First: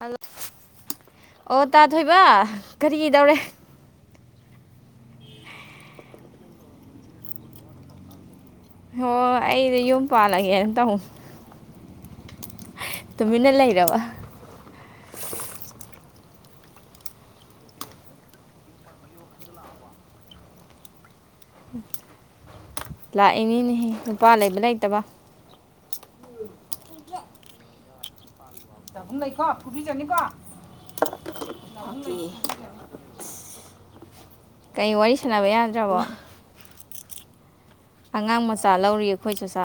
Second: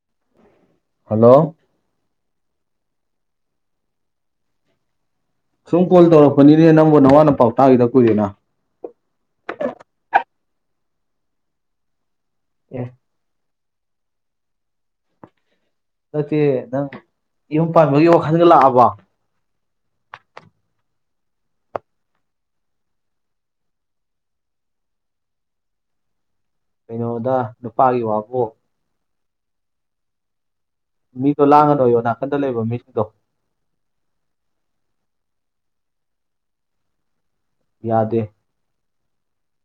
hello hello ꯑꯣ ꯇꯥ ꯊꯣꯏꯕ ꯀꯔꯤꯗꯧꯔꯦ ꯁꯨꯝ ꯀꯣꯜ ꯇꯧꯔꯛꯄꯅꯤꯅꯦ ꯅꯪꯕꯨ ꯅꯋꯥ ꯅꯥꯄꯥꯎ ꯇꯥꯒꯤꯗ ꯀꯨꯏꯔꯦꯅ ꯌꯦ ꯇ ꯍꯨ ꯑꯦ ꯇꯨꯃꯤꯅ ꯂꯩꯔꯕ ꯅꯠꯇꯦ ꯅꯪ ꯌꯨꯝ ꯄꯥꯟꯕꯒꯤ ꯋꯥꯈꯜꯒ ꯂꯥꯛꯑꯕꯣ ꯂꯥꯛꯏꯃꯤꯅꯦꯍ ꯅꯨꯄꯥ ꯂꯩꯕ ꯂꯩꯇꯕ ꯀꯩꯅꯣꯗ ꯅꯨꯄꯥꯒꯤ ꯋꯥꯕꯨ ꯆꯒꯨꯝ ꯂꯩꯀꯣ ꯐꯨꯐꯄꯤꯖꯅꯤꯀꯣ ꯃꯤꯗꯣ ꯂꯥꯡꯉꯥꯅꯣꯌꯣ ꯅꯥꯀꯟꯗ ꯂꯩꯕ ꯃꯤꯁꯤꯡꯗꯣ ꯀꯩ ꯋꯥꯔꯤ ꯁꯥꯟꯅꯕ ꯌꯥꯗ꯭ꯔꯕꯣ ꯌꯥꯗꯦ ꯑꯉꯥꯡ ꯃꯆꯥ ꯂꯧꯔꯤ ꯑꯩꯈꯣꯏ ꯆꯥ ꯆꯥ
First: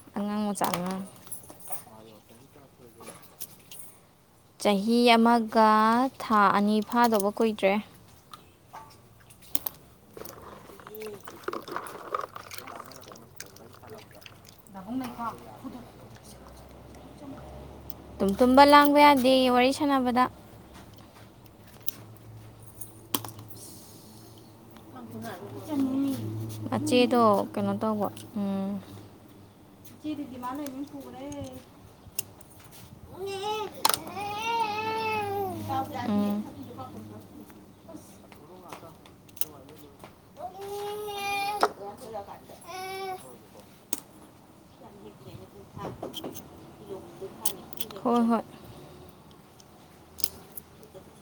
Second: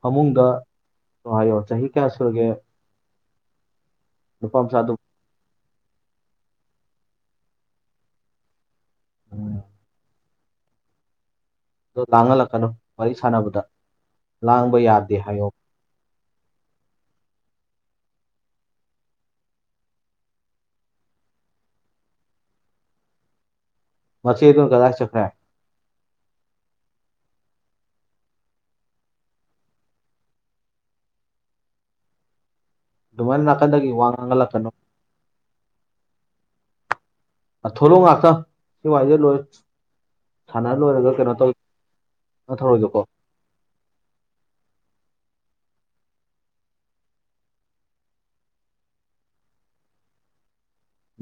ꯐꯃꯨꯡꯗ ꯑꯉꯥꯡ ꯃꯆꯥ ꯑꯉꯥꯡ ꯍꯥꯏꯌꯣ ꯆꯍꯤ ꯀꯌꯥ ꯁꯨꯔꯒꯦ ꯅꯨꯄꯥ ꯃꯆꯥꯗꯨ ꯆꯍꯤ ꯑꯃꯒ ꯊꯥ ꯑꯅꯤ ꯐꯥꯗꯧꯕ ꯀꯨꯏꯗ꯭ꯔꯦ ꯑꯗꯣ ꯂꯥꯡꯍꯜꯂꯛꯀꯅꯣ ꯋꯥꯔꯤ ꯁꯥꯟꯅꯕꯗ ꯂꯥꯡꯕ ꯅꯅꯥꯍꯣꯡ ꯌꯥꯗꯦ ꯅꯄꯥꯗ ꯍꯥꯏꯌꯣ ꯇꯨꯝ ꯇꯨꯝꯕ ꯂꯥꯡꯕ ꯌꯥꯗꯦꯌꯦ ꯋꯥꯔꯤ ꯁꯥꯟꯅꯕꯗ ꯃꯆꯦ ꯗꯨꯅ ꯀꯥꯗꯥꯏ ꯆꯠꯈꯔꯦ ꯃꯆꯦꯗꯣ ꯀꯩꯅꯣ ꯇꯧꯕ ꯎꯝ ꯁꯤꯔꯤꯗꯤꯃ ꯂꯩꯅꯤ ꯄꯨꯔꯦ ꯑꯗꯨꯃꯥꯏꯅ ꯅꯥꯀꯟꯗꯒꯤ ꯋꯥ ꯉꯥꯡꯍꯜꯂꯛꯀꯅꯣ ꯌ ꯑ ꯊꯣꯛꯂꯛꯑꯣ ꯉꯥꯛꯇ ꯁꯤ ꯋꯥꯔꯤꯖꯦ ꯂꯣꯏ ꯁꯥꯟꯅ ꯂꯣꯏꯔꯒ ꯀꯩꯅꯣ ꯇꯧ ꯅꯊꯧꯔꯣꯏꯒꯦꯀꯣ [inaudible] ꯍꯣꯏ ꯍꯣꯏ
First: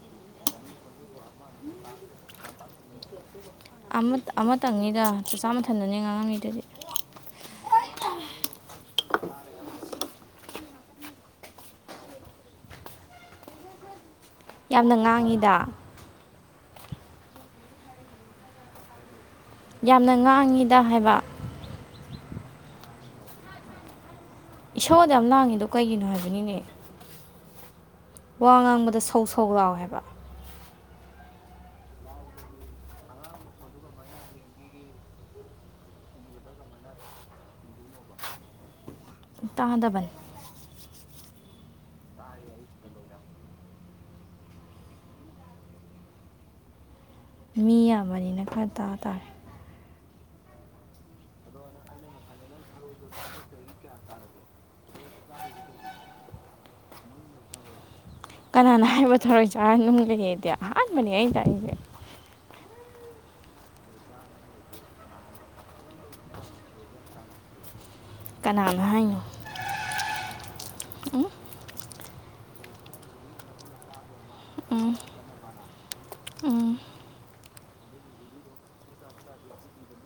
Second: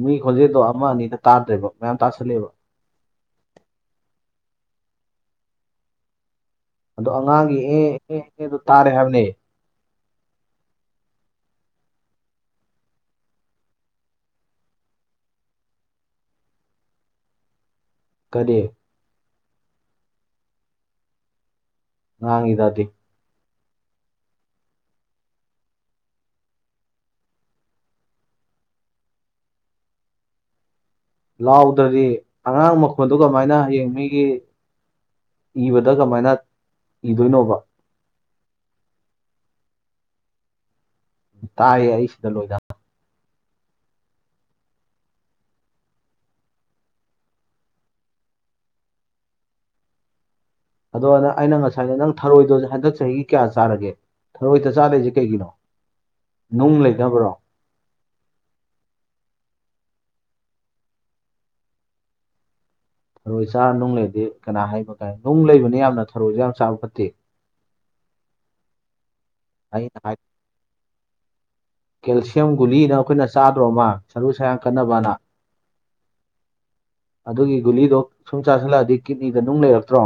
ꯃꯤ ꯈꯣꯟꯖꯦꯜꯗꯣ ꯑꯃ ꯑꯅꯤꯗꯥ ꯇꯥꯗ꯭ꯔꯦꯕ ꯃꯌꯥꯝ ꯇꯥꯁꯜꯂꯦꯕ ꯑꯃꯠ ꯑꯃꯇꯪꯅꯤꯗ ꯆꯥꯆꯥ ꯃꯊꯟꯗꯅꯦ ꯉꯥꯡꯉꯝꯃꯤꯗꯨꯗꯤ ꯑꯗꯣ ꯑꯉꯥꯡꯒꯤ ꯑꯦ ꯑꯦ ꯑꯦ ꯑꯗꯨ ꯇꯥꯔꯦ ꯍꯥꯏꯕꯅꯦ ꯌꯥꯝꯅ ꯉꯥꯡꯉꯤꯗ ꯀꯔꯤ ꯌꯥꯝꯅ ꯉꯥꯡꯉꯤꯗ ꯍꯥꯏꯕ ꯉꯥꯡꯉꯤꯗꯥꯗꯤ ꯏꯁꯧ ꯑꯗꯨꯛꯌꯥꯝ ꯂꯥꯡꯉꯤꯗꯣ ꯀꯩꯒꯤꯅꯣ ꯍꯥꯏꯕꯅꯤꯅꯦ ꯋꯥ ꯉꯥꯡꯕꯗ ꯁꯧ ꯁꯧ ꯂꯎꯋꯦꯕ ꯂꯥꯎꯗ꯭ꯔꯗꯤ ꯑꯉꯥꯡ ꯃꯈꯣꯟꯗꯨ ꯀꯃꯥꯏꯅ ꯌꯦꯌꯦꯡ ꯃꯤꯒꯤ ꯏꯕꯗ ꯀꯃꯥꯏꯅ ꯏꯗꯣꯏꯅꯣꯕ ꯇꯥꯗꯕꯟ ꯇꯥꯏꯌꯦ ꯑꯩ ꯁꯤꯗ ꯂꯣꯏꯗꯅ ꯃꯤ ꯌꯥꯝꯕꯅꯤꯅ ꯈꯔ ꯇꯥ ꯇꯥꯔꯦ ꯑꯗꯣꯪ ꯑꯩꯅ ꯉꯁꯥꯏ ꯅꯪ ꯊꯔꯣꯏꯗꯣ ꯍꯟꯗꯛ ꯆꯍꯤꯒꯤ ꯀꯌꯥ ꯆꯥꯔꯒꯦ ꯊꯔꯣꯏ ꯆꯆꯥꯗꯁꯦ ꯀꯩꯒꯤꯅꯣ ꯅꯨꯡ ꯂꯩꯇꯅꯕ꯭ꯔꯣ ꯀꯅꯥꯅ ꯍꯥꯏꯕ ꯊꯔꯣꯏ ꯆꯥꯔ ꯅꯨꯡ ꯂꯩꯒꯦꯗꯤ ꯑꯍꯥꯟꯕꯅꯦ ꯑꯩ ꯇꯥꯛꯏꯁꯦ ꯊꯔꯣꯏ ꯆꯥꯔ ꯅꯨꯡ ꯂꯩꯗꯤ ꯀꯅꯥ ꯍꯥꯏꯕ ꯀꯥꯏ ꯅꯨꯡ ꯂꯩꯕꯅꯤ ꯌꯥꯝꯅ ꯊꯔꯣꯏꯁꯨ ꯌꯥꯝ ꯆꯥꯕ ꯐꯠꯇꯦ [unintelligible] ꯑꯉꯥꯏꯅ ꯑꯩꯅ ꯀꯦꯜꯁꯤꯌꯝ ꯒꯨꯂꯤꯅ ꯑꯩꯈꯣꯏꯅ ꯆꯥꯗ꯭ꯔꯣꯃ ꯁꯔꯨ ꯁꯔꯥꯡ ꯎꯝ ꯀꯟꯅꯅꯕꯅ ꯎꯝ ꯑꯗꯨꯒꯤ ꯒꯨꯂꯤꯗꯣ ꯁꯨꯝ ꯆꯥꯥꯁꯜꯂꯛꯑꯗꯤ ꯀꯤꯗꯅꯤꯗ ꯅꯨꯡ ꯂꯩꯔꯛꯇ꯭ꯔꯣ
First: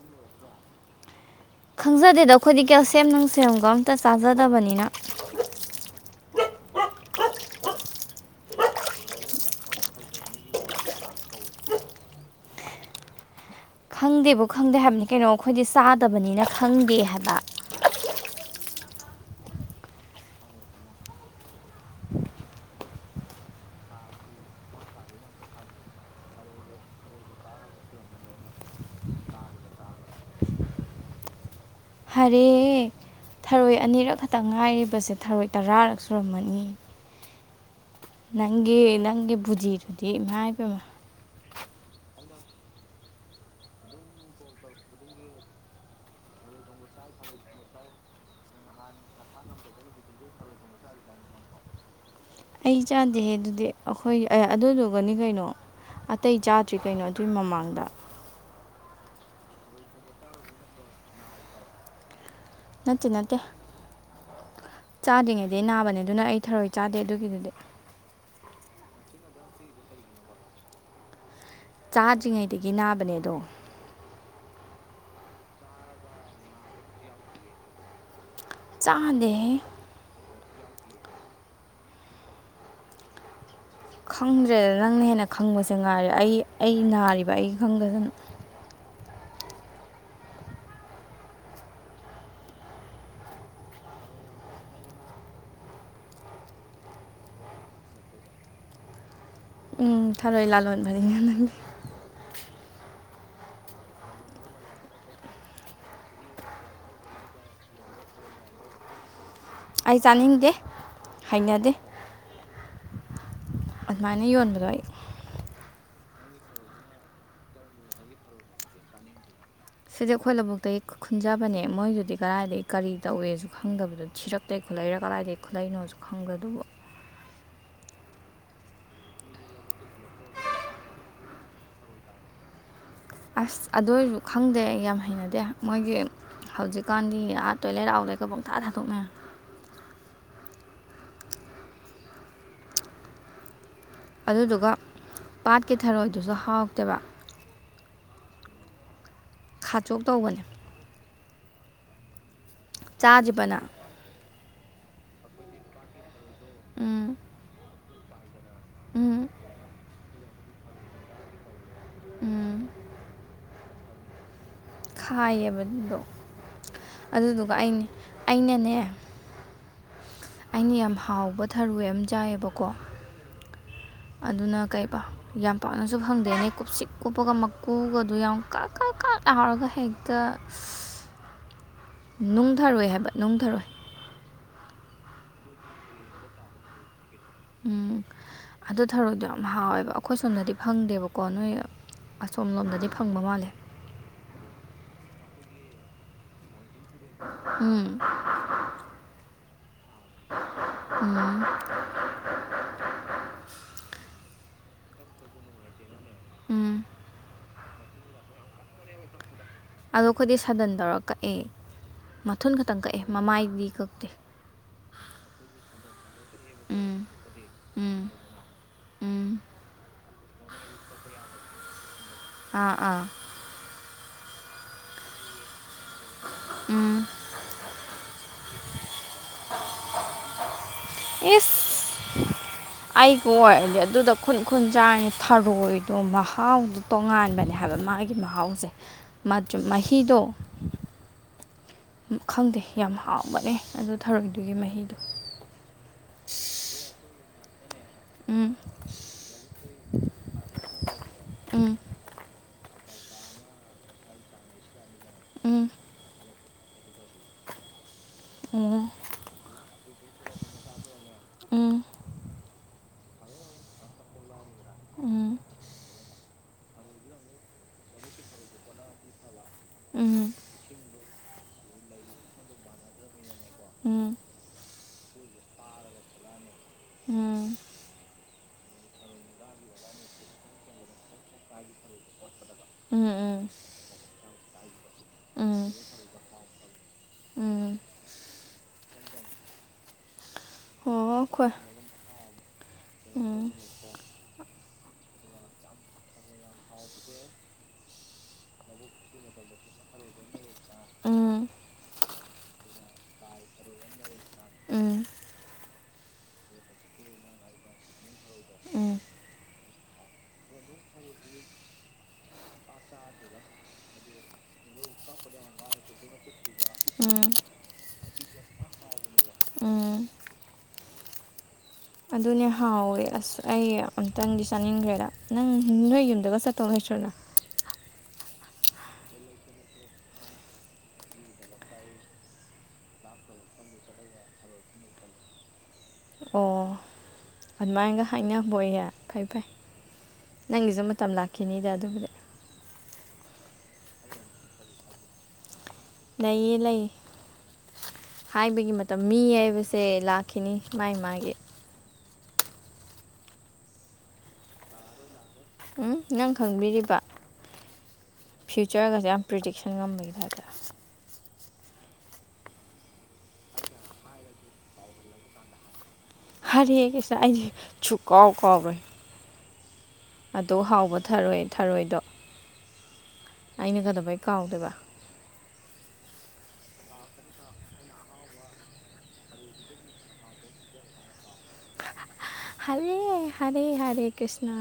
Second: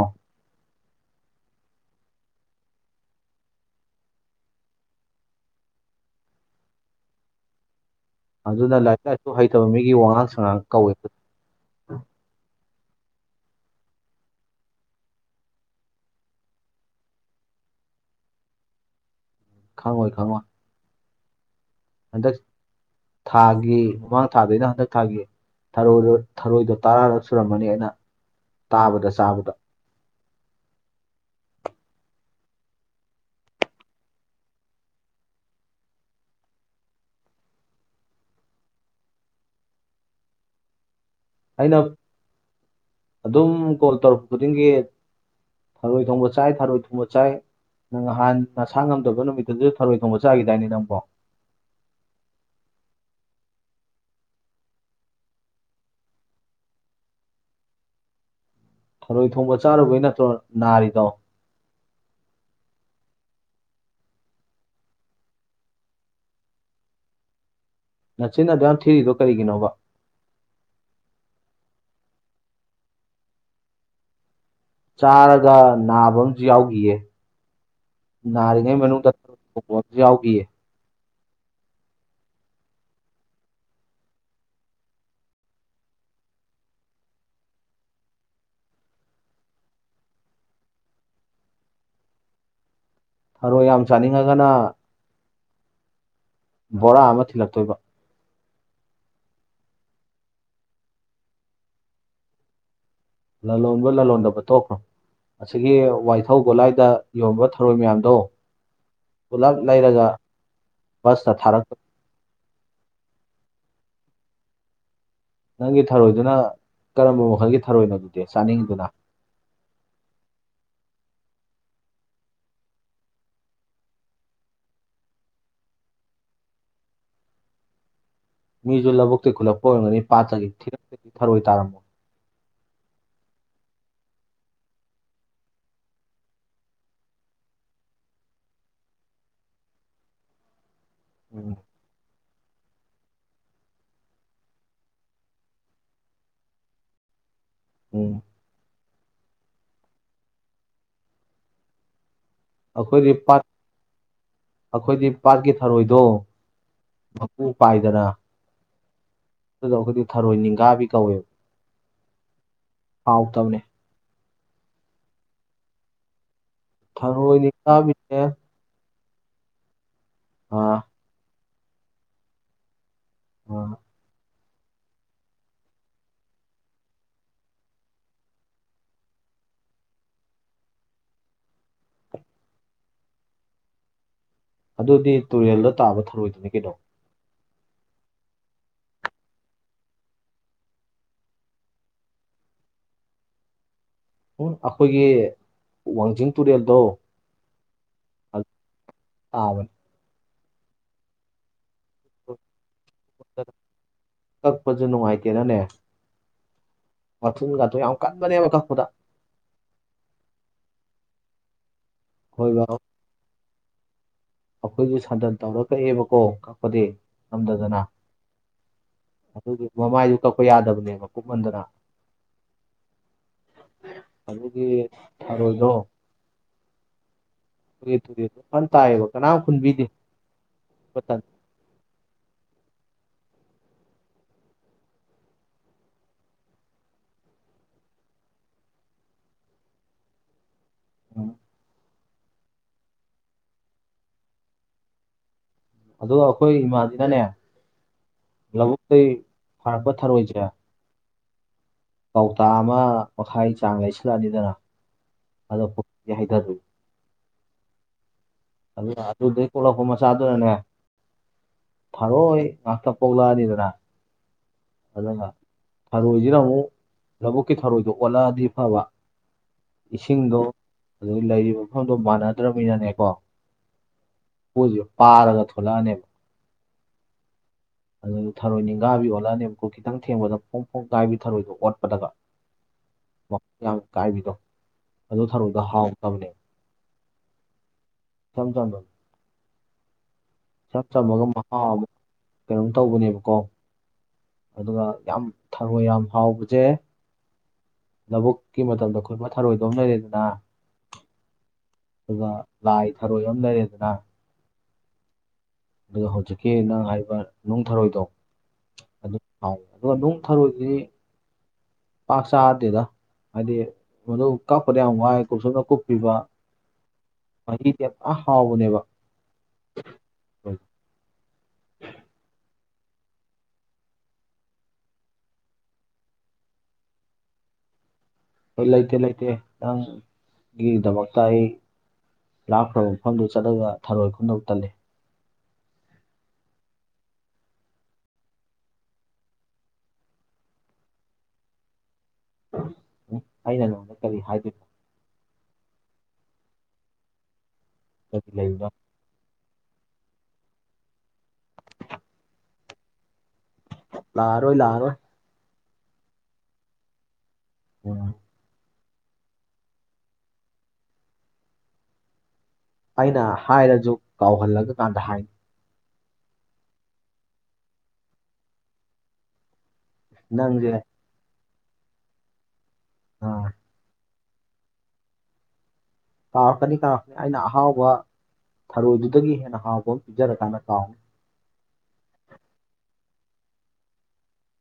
ꯈꯪꯖꯗꯦꯗ ꯑꯩꯈꯣꯏꯗꯤꯀꯌꯥ ꯁꯦꯝ ꯅꯨꯡ ꯁꯦꯝꯒ ꯑꯝꯇ ꯆꯥꯖꯗꯕꯅꯤꯅ ꯑꯗꯨꯅ ꯂꯥꯏꯔꯤꯛ ꯂꯥꯏꯁꯨ ꯍꯩꯇꯕ ꯃꯤꯒꯤ ꯋꯥꯉꯥꯡ ꯁꯉꯥꯡ ꯀꯧꯋꯦ ꯈꯪꯗꯦꯕꯨ ꯈꯪꯗꯦ ꯍꯥꯏꯕꯅꯤ ꯀꯩꯅꯣ ꯑꯩꯈꯣꯏꯗꯤ ꯆꯥꯗꯕꯅꯤꯅ ꯈꯪꯗꯦ ꯍꯥꯏꯕ ꯈꯪꯉꯣꯏ ꯈꯥꯉꯣ ꯍꯟꯗꯛ ꯊꯥꯒꯤ ꯃꯃꯥꯡ ꯊꯥꯗꯩꯅ ꯍꯟꯗꯛ ꯊꯥꯒꯤ ꯊꯔꯣꯏꯗ ꯊꯔꯣꯏꯗꯣ ꯇꯔꯥꯔꯛ ꯁꯨꯔꯝꯃꯅꯤ ꯑꯩꯅ ꯇꯥꯕꯗ ꯆꯥꯕꯗ ꯍꯔꯦ ꯊꯔꯣꯏ ꯑꯅꯤꯔꯛ ꯈꯛꯇꯪ ꯉꯥꯏꯔꯤꯕꯁꯦ ꯊꯔꯣꯏ ꯇꯔꯥꯔꯛ ꯁꯨꯔꯝꯃꯅꯤ ꯅꯪꯒꯤ ꯅꯪꯒꯤ ꯕꯨꯖꯤꯗꯨꯨꯗꯤ ꯏꯃ ꯍꯥꯏꯕꯃ ꯑꯩꯅ ꯑꯗꯨꯝ ꯀꯣꯜ ꯇꯧꯔꯛ ꯈꯨꯗꯤꯡꯒꯤ ꯊꯔꯣꯏ ꯊꯣꯡꯕ ꯆꯥꯏ ꯊꯔꯣꯏ ꯊꯣꯡꯕ ꯆꯥꯏ ꯅꯪ ꯅꯍꯥꯟ ꯅꯁꯥ ꯉꯝꯗꯣꯏꯕ ꯅꯨꯃꯤꯠꯇꯗꯁꯨ ꯊꯔꯣꯏ ꯊꯣꯡꯕ ꯆꯥꯈꯤꯗꯥꯏꯅꯤ ꯅꯪꯕꯣ ꯑꯩ ꯆꯥꯗꯦꯍꯦ ꯑꯗꯨꯗꯤ ꯑꯩꯈꯣꯏ ꯑꯗꯨꯗꯨꯒꯅꯤ ꯀꯩꯅꯣ ꯑꯇꯩ ꯆꯥꯗ꯭ꯔꯤ ꯀꯩꯅꯣ ꯑꯗꯨꯏ ꯃꯃꯥꯡꯗ ꯊꯔꯣꯏ ꯊꯣꯡꯕ ꯆꯥꯔꯨꯕꯩ ꯅꯠꯇ꯭ꯔꯣ ꯅꯥꯔꯤꯗꯣ ꯆꯠꯁꯤ ꯅꯠꯇꯦ ꯆꯥꯗ꯭ꯔꯤꯉꯩꯗ ꯅꯥꯕꯅꯦ ꯑꯗꯨꯅ ꯑꯩ ꯊꯔꯣꯏ ꯆꯥꯗꯦ ꯑꯗꯨꯒꯤꯗꯨꯗꯤ ꯃꯆꯤꯟꯟꯅꯗ ꯌꯥꯝ ꯊꯤꯔꯤꯗꯣ ꯀꯔꯤꯒꯤꯅꯣꯕ ꯆꯥꯗ꯭ꯔꯤꯉꯩꯗꯒꯤ ꯅꯥꯕꯅꯦꯗꯣ ꯆꯥꯔꯒ ꯅꯥꯕ ꯑꯃꯁꯝꯨ ꯌꯥꯎꯈꯤꯌꯦ ꯅꯥꯔꯤꯉꯩ ꯃꯅꯨꯡꯗꯄ ꯆꯥꯗꯦꯍꯦ ꯑꯃꯁꯨ ꯌꯥꯎꯈꯤꯌꯦ ꯈꯪꯗ꯭ꯔꯦꯗ ꯅꯪꯅ ꯍꯦꯟꯅ ꯈꯪꯕꯁꯦ ꯉꯥꯏꯔꯦ ꯑꯩ ꯑꯩ ꯅꯥꯔꯤꯕ ꯑꯩ ꯈꯪꯗꯗꯅ ꯊꯔꯣꯏ ꯌꯥꯝ ꯆꯥꯅꯤꯡꯉꯒꯅ ꯕꯣꯔꯥ ꯑꯃ ꯊꯤꯜꯂꯛꯇꯣꯏꯕ ꯎꯝ ꯊꯔꯣꯏ ꯂꯥꯂꯂꯣꯟꯕꯅꯤ ꯂꯂꯣꯟꯕ ꯂꯂꯣꯟꯗꯕ ꯇꯣꯛꯈ꯭ꯔꯣ ꯑꯁꯤꯒꯤ ꯋꯥꯏꯊꯧ ꯒꯣꯂꯥꯏꯗ ꯌꯣꯟꯕ ꯊꯧꯔꯣꯏ ꯃꯌꯥꯝꯗꯣ ꯄꯨꯂꯞ ꯑꯩ ꯂꯩꯔꯒ ꯆꯥꯅꯤꯡꯗꯦ ꯕꯁꯇ ꯍꯩꯅꯗꯦ ꯊꯥꯔꯛꯄꯅꯤ ꯑꯗꯨꯃꯥꯏꯅ ꯌꯣꯟꯕꯗꯣ ꯑꯩ ꯅꯪꯒꯤ ꯊꯔꯣꯏꯗꯨꯅ ꯀꯔꯝꯕ ꯃꯈꯜꯒꯤ ꯊꯔꯣꯏꯅꯣ ꯑꯗꯨꯗꯤ ꯆꯥꯅꯤꯡꯉꯤꯗꯨꯅ ꯁꯤꯁꯦ ꯑꯩꯈꯣꯏ ꯂꯧꯕꯨꯛꯇꯒꯤ ꯈꯨꯟꯖꯕꯅꯦ ꯃꯣꯏꯗꯨꯗꯤ ꯀꯗꯥꯏꯗꯒꯤ ꯀꯔꯤ ꯇꯧꯏꯦꯁꯨ ꯈꯪꯗꯕꯗꯨ ꯊꯤꯔꯛꯇꯦꯣ ꯈꯨꯠꯂꯩꯔꯒꯗꯥꯏꯗꯗꯒꯤ ꯈꯨꯠꯂꯩꯩꯅꯣꯁꯨ ꯈꯪꯗ꯭ꯔꯦ ꯑꯗꯨꯕꯨ [unintelligible] ꯃꯤꯁꯨ ꯂꯧꯕꯨꯛꯇꯤ ꯈꯨꯜꯂꯛꯄ ꯑꯣꯏꯔꯝꯒꯅꯤ ꯄꯥꯠꯇꯒꯤ ꯊꯤꯛꯇ ꯐꯔꯣꯏ ꯇꯥꯔꯝꯃꯣ ꯑꯁ ꯑꯗꯨ ꯑꯣꯏꯔꯁꯨ ꯈꯪꯗꯦ ꯌꯥꯝ ꯍꯩꯅꯗꯦ ꯃꯣꯏꯒꯤ ꯍꯧꯖꯤꯛꯀꯥꯟꯗꯤ ꯑꯥ ꯇꯣꯏꯂꯦꯠ ꯂꯥꯎꯗꯩꯒ ꯄꯪꯊꯥ ꯊꯥꯗꯣꯛꯅ [inaudible] ꯎꯝ ꯑꯗꯨꯗꯨꯒ ꯄꯥꯠꯀꯤ ꯊꯔꯣꯏꯗꯨꯁꯨ ꯍꯥꯎꯇꯦꯕ ꯑꯣ ꯈꯥꯆꯣꯛ ꯇꯧꯕꯅꯦ ꯑꯩꯈꯣꯏꯗꯤ ꯄꯥꯠ ꯆꯥꯖꯕꯅ ꯑꯩꯈꯣꯏꯗꯤ ꯄꯥꯠꯀꯤ ꯊꯔꯣꯏꯗꯣ ꯎꯝ ꯃꯄꯨ ꯄꯥꯏꯗꯅ ꯎꯝ ꯑꯗꯨꯗ ꯑꯩꯈꯣꯏꯗꯤ ꯊꯔꯣꯏ ꯅꯤꯡꯒꯥꯕꯤ ꯎꯝ ꯀꯧꯋꯦꯕ ꯍꯥꯎꯇꯕꯅꯦ ꯈꯥꯏꯌꯦꯕꯗꯣ ꯊꯔꯣꯏ ꯑꯗꯨꯗꯨꯒ ꯑꯩ ꯅꯤꯡꯒꯥꯕꯤꯁꯦ ꯑꯩꯅꯅꯦ ꯑꯩꯅ ꯑꯥ ꯌꯥꯝ ꯍꯥꯎꯕ ꯊꯔꯨꯏ ꯑꯃ ꯆꯥꯏꯑꯕꯀꯣ ꯑꯣ ꯑꯗꯨꯅ ꯀꯩꯕ ꯌꯥꯝ ꯄꯥꯛꯅꯁꯨ ꯐꯪꯗꯦꯅꯦ ꯀꯨꯞꯁꯤꯛ ꯀꯨꯞꯄꯒ ꯃꯀꯨꯒꯗꯨ ꯌꯥꯝ ꯀꯛ ꯀꯛ ꯀꯛ ꯑꯔꯒ ꯍꯛꯇ [inaudible] ꯅꯨꯡꯊꯔꯣꯏ ꯍꯥꯏꯕ ꯅꯨꯡꯊꯔꯣꯏ ꯑꯗꯨꯗꯤ ꯇꯨꯔꯦꯜꯗ ꯇꯥꯕ ꯊꯧꯔꯣꯏꯗꯣꯏꯅꯤ ꯀꯩꯅꯣ ꯎꯝ ꯑꯗꯨ ꯊꯔꯣꯗꯣ ꯌꯥꯝ ꯍꯥꯎꯋꯦꯕ ꯑꯩꯈꯣꯏ ꯁꯣꯝꯗꯗꯤ ꯐꯪꯗꯦꯕꯀꯣ ꯅꯣꯏ ꯑꯁꯣꯝ ꯂꯣꯝꯗꯗꯤ ꯐꯪꯕ ꯃꯥꯜꯂꯦ ꯎꯝ ꯑꯩꯈꯣꯏꯒꯤ ꯋꯥꯡꯖꯤꯡ ꯇꯨꯔꯦꯜ ꯂꯣ ꯎꯝ ꯇꯅꯤ ꯎꯝ ꯀꯛꯄꯁꯨ ꯅꯨꯡꯉꯥꯏꯇꯦꯅꯅꯦ ꯎꯝ ꯌꯥꯝ ꯀꯟꯕꯅꯦꯕ ꯀꯛꯄꯗ ꯑꯗꯣ ꯑꯩꯈꯣꯏꯗꯤ ꯁꯥꯗꯟ ꯇꯧꯔ ꯀꯛꯑꯦ ꯃꯊꯟ ꯑꯩꯈꯣꯏꯕ ꯈꯛꯇꯪ ꯀꯛꯑꯦ ꯃꯃꯥꯏꯗꯤ ꯀꯛꯇꯦ ꯑꯩꯈꯣꯏꯁꯨ ꯁꯟꯗꯟ ꯇꯧꯔ ꯀꯛꯑꯦꯕꯀꯣ ꯀꯛꯄꯗꯤ ꯎꯝ ꯉꯝꯗꯗꯅ ꯎꯝ ꯎꯝ ꯑꯗꯨꯒꯤ ꯃꯃꯥꯏꯗꯨ ꯀꯛꯄ ꯌꯥꯗꯕꯅꯦꯕ ꯀꯨꯞꯃꯟꯗꯅ ꯑꯥ ꯑꯥ ꯑꯗꯨꯗꯤ ꯎꯝ ꯊꯔꯣꯏꯅꯣꯦ ꯇꯨꯔꯦ ꯐꯅ ꯇꯥꯏꯌꯦꯕ ꯀꯅꯥ ꯄꯨꯟꯕꯤꯗꯦ ꯏꯁ ꯑꯩꯕꯨ ꯑꯣꯏꯔꯗꯤ ꯑꯗꯨꯗ ꯈꯨꯟ ꯈꯨꯟ ꯆꯥꯡꯉ ꯊꯔꯣꯏꯗꯣ ꯃꯍꯥꯎꯗꯨꯣ ꯇꯣꯉꯥꯟꯕꯅꯦ ꯍꯥꯏꯕ ꯃꯥꯒꯤ ꯃꯍꯥꯎꯁꯦ ꯃꯍꯤꯗꯣ ꯈꯪꯗꯦ ꯌꯥꯝ ꯍꯥꯎꯕꯅꯦ ꯑꯗꯨ ꯊꯔꯣꯏꯗꯨꯒꯤ ꯃꯍꯤꯗꯣ ꯑꯗꯣ ꯑꯩꯈꯣꯏ ꯏꯃꯥꯖꯤꯅꯅꯦ ꯎꯝ ꯂꯧꯕꯒ ꯀꯩ ꯐꯥꯔꯄ ꯊꯔ ꯋꯥꯏ ꯆ ꯎꯝ ꯀꯧꯇꯥ ꯑꯃ ꯃꯈꯥꯏ ꯆꯥꯡ ꯂꯩꯁꯤꯜꯂꯛꯑꯅꯤꯗꯅ ꯎꯝ ꯑꯗꯣ ꯍꯥꯏꯊꯔ ꯎꯝ ꯑꯜꯂ ꯑꯗꯨ ꯑꯗꯨꯗꯤꯩ ꯀꯣꯂꯄ ꯃꯆꯥꯗꯨꯅꯅꯦ ꯎꯝ ꯊꯥꯔꯑꯣ ꯉꯇ ꯄꯣꯛꯂꯅꯤꯗꯅ ꯑꯗꯨꯒ ꯎꯝ ꯊꯔꯣꯏꯁꯤꯅ ꯑꯃꯨꯛ ꯂꯧꯕꯨꯛꯀꯤ ꯊꯔꯣꯏꯗꯣ ꯑꯣꯜꯂꯛꯑꯗꯤ ꯐꯕ ꯎꯝ ꯏꯁꯤꯡꯗꯣ ꯑꯗꯨꯗꯒꯤ ꯂꯩꯔꯤꯕ ꯃꯐꯝꯗꯣ ꯃꯥꯟꯅꯗ꯭ꯔꯅꯤꯅꯅꯦꯀꯣ ꯎꯝ ꯄꯥꯔꯒ ꯊꯂꯛꯑꯅꯦꯕ ꯎꯝ ꯑꯗꯨ ꯊꯔꯣꯏ ꯅꯤꯡꯒꯥꯕꯤꯌꯣꯂꯥꯅꯦꯦꯝꯨꯀꯨ ꯈꯤꯇꯪ ꯊꯦꯡꯕꯗ ꯐꯣꯡ ꯐꯣꯡ ꯀꯥꯏꯕꯤ ꯊꯔꯣꯏꯗꯣ ꯑꯣꯠꯄꯗꯒ ꯎꯝ ꯌꯥꯝ ꯀꯥꯏꯕꯤꯗꯣ ꯑꯗꯨ ꯊꯔꯗ ꯎꯝ ꯍꯥꯎꯛꯇꯕꯅꯦ ꯎꯝ ꯊ ꯊꯝꯕ ꯆꯞ ꯑꯣ ꯆꯥꯕꯒ ꯑꯩꯈꯣꯏ ꯃꯍꯥꯎꯕ ꯀꯩꯅꯣꯝ ꯇꯧꯕꯅꯦꯕꯀꯣ ꯎꯝ ꯑꯗꯨꯒ ꯌꯥꯝ ꯊꯔꯣꯏ ꯌꯥꯝ ꯍꯥꯎꯕꯁꯦ ꯂꯧꯕꯨꯛꯀꯤ ꯃꯇꯝꯗ ꯈꯨꯟꯃ ꯊꯥꯔꯣꯏꯗꯣ ꯑꯃ ꯂꯩꯔꯦꯗꯅ ꯎꯝ ꯑꯗꯨꯒ ꯂꯥꯏ ꯊꯔꯣꯏ ꯑꯃ ꯂꯩꯔꯦꯗꯅ ꯎꯝ ꯑꯗꯨꯒ ꯍꯧꯖꯤꯛꯀꯤ ꯅꯪ ꯍꯥꯏꯔꯤꯕ ꯅꯨꯡ ꯊꯥꯔꯣꯏꯗꯣ ꯎꯝ ꯑꯗꯨꯝꯥꯎ ꯑꯗꯣ ꯅꯨꯡ ꯊꯔꯣꯏꯁꯤ ꯄꯥꯛ ꯆꯥꯗꯦꯗ ꯍꯥꯏꯗꯤ ꯃꯗꯨ ꯀꯛꯄꯗ ꯌꯥꯝ ꯋꯥꯏ ꯀꯁꯨꯝꯅ ꯀꯨꯞꯄꯤꯕ ꯎꯝ ꯑ ꯍꯥꯎꯕꯨꯅꯦꯕ ꯎꯝ ꯑꯗꯨꯅꯦ ꯍꯥꯎꯋꯦ ꯑꯁ ꯑꯩ ꯑꯨꯇꯪꯗꯤ ꯆꯥꯅꯤꯡꯈ꯭ꯔꯦꯗ ꯅꯪ ꯅꯣꯏ ꯌꯨꯝꯗꯒ ꯆꯠꯇꯣꯛ ꯁꯅ ꯍꯣꯏ ꯂꯩꯇꯦ ꯂꯩꯇꯦ ꯅꯪ ꯒꯤꯗꯃꯛꯇ ꯑꯩ ꯂꯥꯛꯈ꯭ꯔꯕ ꯃꯐꯝꯗꯨ ꯆꯠꯂꯗ ꯊꯔꯣꯏ ꯈꯨꯟꯗꯧ ꯇꯜꯂꯤ ꯑꯣ ꯑꯗꯨꯃꯥꯏꯅꯒ ꯍꯥꯏꯅꯕꯍ ꯐꯩ ꯐꯩ ꯅꯪꯒꯤꯁꯨ ꯃꯇꯝ ꯂꯥꯛꯈꯤꯅꯤꯗ ꯑꯗꯨꯕꯨꯗꯤ ꯎ ꯑꯩꯅ ꯅꯉꯣꯟꯗ ꯀꯔꯤ ꯍꯥꯏꯗꯣꯏꯅꯣ ꯂꯩꯌꯦ ꯂꯩ ꯀꯔꯤ ꯂꯩꯔꯤꯅꯣ ꯍꯥꯏꯕꯒꯤ ꯃꯇꯝ ꯃꯤ ꯍꯥꯏꯕ ꯁꯦ ꯂꯥꯛꯈꯤꯅꯤ ꯃꯥꯥꯏ ꯃꯥꯒꯤ ꯂꯥꯔꯣ ꯂꯥꯔꯣ ꯎꯝ ꯅꯪ ꯈꯪꯕꯤꯔꯤꯕ ꯑꯣ ꯐ꯭ꯌꯨꯆꯔꯒꯁꯦ ꯌꯥꯝ ꯄ꯭ꯔꯤꯗꯤꯛꯁꯟ ꯉꯝꯕꯒꯤ ꯍꯥꯏꯔ ꯑꯩꯅ ꯍꯥꯏꯔꯁꯨ ꯀꯥꯎꯍꯜꯂꯒ ꯀꯥꯟꯗ ꯍꯥꯏꯅꯤ ꯍꯥꯔ ꯀꯁ ꯑ ꯆꯨꯀꯥꯎ ꯀꯥꯎꯕ ꯑꯗꯨ ꯅꯪꯁꯦ ꯍꯥꯎꯕ ꯊꯔꯣꯏ ꯊꯔꯣꯏꯗꯣ ꯑꯥ ꯑꯩꯅ ꯀꯗꯕꯩ ꯀꯥꯎꯗꯦꯕ ꯀꯥꯎꯔꯛꯀꯅꯤ ꯀꯥꯔꯛꯀꯅꯤ ꯑꯩꯅ ꯑꯍꯥꯎꯕ ꯊꯔꯣꯏꯗꯨꯗꯒꯤ ꯍꯦꯟꯅ ꯍꯥꯎꯕ ꯑꯃ ꯄꯤꯖꯔꯀꯥꯟꯗ ꯀꯥꯎꯅꯤ ꯍꯔꯦ ꯍꯔꯦ ꯍꯔꯦ ꯀ꯭ꯁꯅ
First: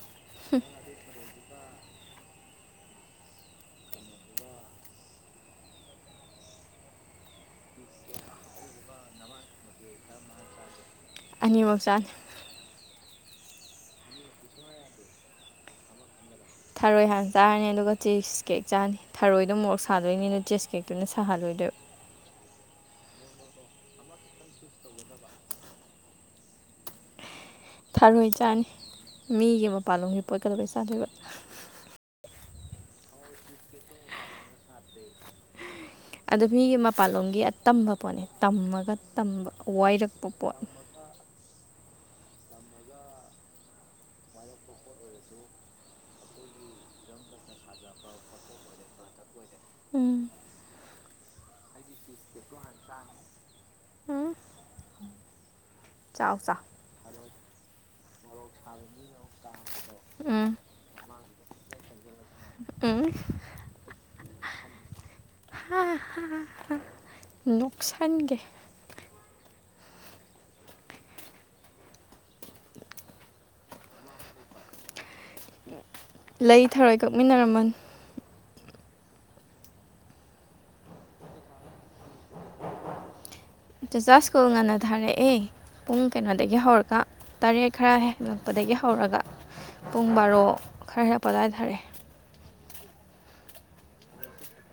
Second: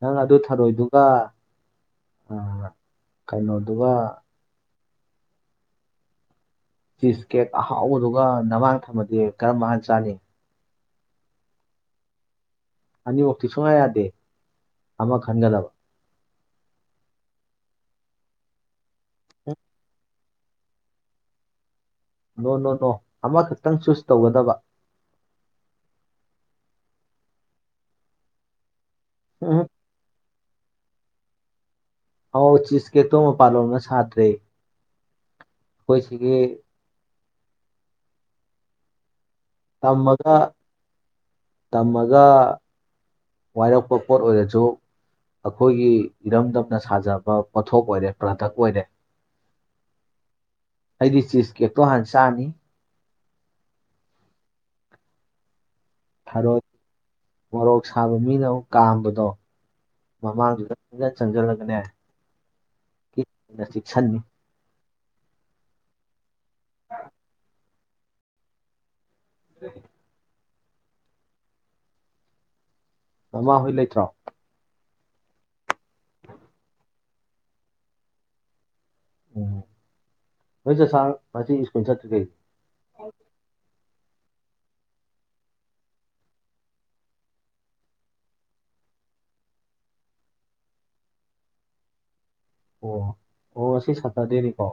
ꯅꯪ ꯑꯗꯨ ꯊꯔꯣꯏꯗꯨꯒ ꯀꯩꯅꯣꯗꯨꯒ ꯆꯤꯁ ꯀꯦꯛ ꯑꯍꯥꯎꯕꯗꯨꯒ ꯅꯃꯥꯡ ꯊꯝꯃꯗꯤ ꯀꯔ ꯃꯥꯟ ꯆꯥꯅꯤ ꯑꯅꯤꯃꯛꯆꯥ ꯑꯅꯤꯃꯨꯛꯇꯤ ꯁꯨꯡꯌꯥ ꯌꯥꯗꯦ ꯑꯃ ꯈꯟꯒꯗꯕ ꯊꯔꯣꯏ ꯍꯥꯟꯅ ꯆꯥꯔꯅꯤ ꯑꯗꯨꯒ ꯆꯤꯁ ꯀꯦꯛ ꯆꯥꯔꯅꯤ ꯊꯔꯣꯏꯗꯣ ꯃꯣꯔꯣꯛ ꯁꯥꯗꯣꯏꯅꯤ ꯑꯗꯨ ꯆꯦꯁ ꯀꯦꯛꯇꯨꯅ ꯁꯥꯍꯜꯂꯣꯏꯗꯣꯏꯕ ꯅꯣ ꯅꯣ ꯅꯣ ꯑꯃꯈꯛꯇꯪ ꯆꯨꯁ ꯇꯧꯒꯗꯕ ꯊꯥꯔꯣꯏ ꯆꯥꯅꯤ ꯎꯝ ꯃꯤꯒꯤ ꯃꯄꯥꯟꯂꯣꯝꯒꯤ ꯄꯣꯠꯀꯗꯧꯕꯩ ꯆꯥꯗꯕ ꯑꯧ ꯆꯤꯁ ꯀꯦꯛꯇꯣ ꯃꯄꯥꯥꯟꯂꯣꯝꯅ ꯁꯥꯇ꯭ꯔꯦ ꯑꯩꯈꯣꯏ ꯁꯤꯒꯤ ꯑꯗꯨ ꯃꯤꯒꯤ ꯃꯄꯥꯟꯂꯣꯝꯒꯤ ꯑ ꯇꯝꯕ ꯄꯣꯠꯅꯦ ꯇꯝꯃꯒ ꯇꯝꯕ ꯋꯥꯏꯔꯛꯄ ꯄꯣꯠ ꯄꯨꯖꯥ ꯋꯥꯏꯔꯛꯄ ꯄꯣꯠ ꯑꯣꯏꯔꯁꯨ ꯑꯩꯈꯣꯏꯒꯤ ꯏꯔꯝꯗꯝꯅ ꯁꯥꯖꯕ ꯄꯣꯊꯣꯛ ꯑꯣꯏꯔꯦ ꯄ꯭ꯔꯗꯛ ꯑꯣꯏꯔꯦ ꯎꯝ ꯑꯩꯗꯤ ꯆꯤꯁ ꯀꯦꯛꯇꯣ ꯍꯥꯟꯅ ꯆꯥꯅꯤ ꯆꯥꯎꯥꯎꯆꯥ ꯋꯥꯣꯔꯣꯛ ꯁꯥꯕ ꯃꯤꯅ ꯑꯃꯨꯛ ꯀꯥꯝꯕꯗꯣ ꯎꯝ ꯃꯃꯥꯡꯗꯨꯗ ꯆꯪꯁꯤꯜꯂꯒꯅꯦ ꯁꯤꯁꯟꯅꯤ ꯍꯥꯥ ꯍꯥꯥ ꯂꯣꯛꯁꯥꯟꯒꯤ ꯎ [unintelligible] ꯃꯃꯥ ꯍꯣꯏ ꯂꯩꯇ꯭ꯔꯣ ꯂꯩ ꯊꯔꯣꯏ ꯀꯛꯃꯤꯟꯅꯔꯝꯃꯅꯦ ꯎꯝ ꯍꯣꯏ ꯆ ꯁꯥ ꯃꯥ ꯏꯀꯨꯟ ꯆꯠꯇꯔꯤ ꯀꯩ ꯆꯆꯥ ꯁ꯭ꯀꯨꯜ ꯉꯟꯅ ꯊꯥꯔꯛꯑꯦ ꯄꯨꯡ ꯀꯩꯅꯣꯗꯒꯤ ꯍꯧꯔꯒ ꯇꯔꯦꯠ ꯈꯔ ꯍꯦꯟꯂꯛꯄꯗꯒꯤ ꯒꯤ ꯍꯧꯔꯒ ꯄꯨꯡ ꯕꯥꯔꯣ ꯈꯔ ꯍꯦꯟꯅ ꯄꯂꯥꯏꯊꯔꯛꯑꯦ ꯑꯣ ꯑꯣ ꯁꯤ ꯁꯇꯔꯗꯦꯅꯤꯀꯣ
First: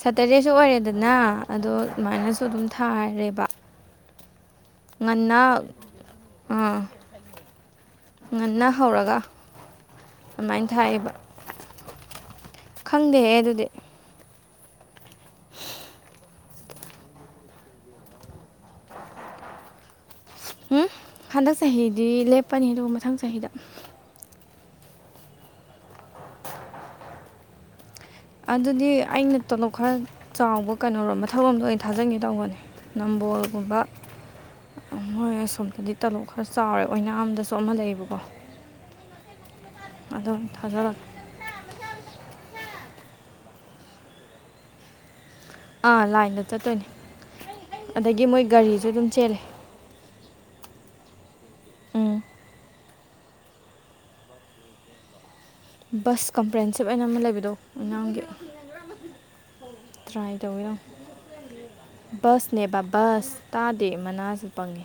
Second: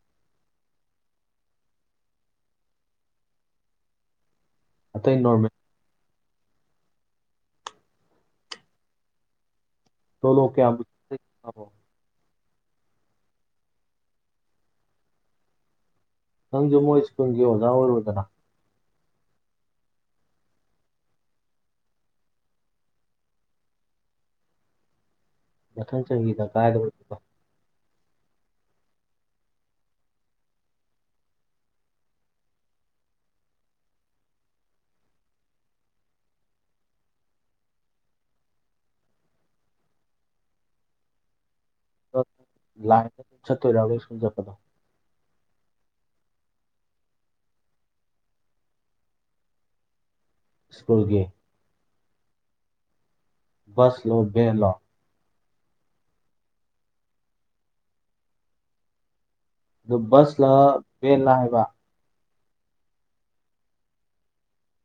ꯁꯇꯔꯗꯦꯁꯨ ꯑꯣꯏꯔꯦꯗꯅ ꯑꯗꯣ ꯑꯗꯨꯃꯥꯏꯅꯁꯨ ꯑꯗꯨꯝ ꯊꯥꯔꯦꯕ ꯑꯇꯩ ꯉꯟꯅ ꯅꯣꯔꯃꯦꯜ ꯑꯥ ꯉꯟꯅ ꯍꯧꯔꯒ ꯆꯣꯂꯣ ꯀꯦ ꯑꯗꯨꯃꯥꯏꯅ ꯊꯥꯏꯌꯦꯕ [inaudible] ꯈꯪꯗꯦꯍꯦ ꯑꯗꯨꯗꯤ ꯁꯪꯖ ꯃꯣꯏ ꯁꯀꯣꯟꯒꯤ ꯑꯣꯖꯥ ꯑꯣꯏꯔꯣꯗꯅ ꯎꯝ ꯍꯟꯗꯛ ꯆꯍꯤꯗꯤ ꯂꯦꯞꯄꯅꯤ ꯑꯗꯨꯒ ꯃꯊꯪ ꯆꯍꯤꯗ ꯃꯊꯪ ꯆꯍꯤꯗ ꯀꯥꯏꯗ ꯑꯗꯨꯗꯤ ꯑꯩꯅ ꯇꯣꯂꯣꯞ ꯈꯔ ꯆꯥꯎꯕ ꯀꯩꯅꯔꯣꯝꯕ ꯊꯕꯛ ꯑꯝꯗꯣ ꯑꯣꯏꯅ ꯊꯥꯖꯟꯒꯦ ꯇꯧꯕꯅꯦ ꯕꯣꯜꯒꯨꯝꯕ ꯍꯣꯏ ꯑꯁꯣꯝꯗꯗꯤ ꯇꯂꯣꯞ ꯈꯔ ꯆꯥꯎꯔꯦ ꯑꯣꯏꯅꯥꯝ ꯗꯁꯨ ꯑꯃ ꯂꯩꯌꯦꯕꯀꯣ ꯑꯗꯨꯝ ꯊꯥꯖꯔ ꯂꯥꯏ ꯇꯣꯏꯔꯕ ꯁꯨꯟ ꯆꯠꯄꯗꯣ ꯑꯥ ꯂꯥꯏꯟꯗ ꯆꯠꯇꯣꯏꯅꯤ ꯑꯗꯒꯤ ꯃꯣꯏ ꯒꯥꯔꯤꯁꯨ ꯑꯗꯨꯝ ꯆꯦꯜꯂꯦ ꯁ꯭ꯀꯨꯜꯒꯤ ꯎꯝ ꯕꯁ ꯂꯣ ꯕꯦꯟ ꯂꯣ ꯕꯁ ꯀꯝꯄ꯭ꯔꯦꯟꯁꯤꯞ ꯍꯥꯏꯅ ꯑꯃ ꯂꯩꯕꯗꯣ ꯑꯣꯏꯅꯥꯝꯒꯤ ꯑꯗꯨ ꯇ꯭ꯔꯥꯏ ꯕꯁꯂ ꯇꯧꯒꯦ ꯇꯧꯅꯤ ꯕꯦꯜꯂ ꯍꯥꯏꯕ ꯕꯁꯅꯦꯕ ꯕꯁ ꯇꯥꯗꯦ ꯃꯅꯥꯁꯨ ꯄꯪꯉꯦ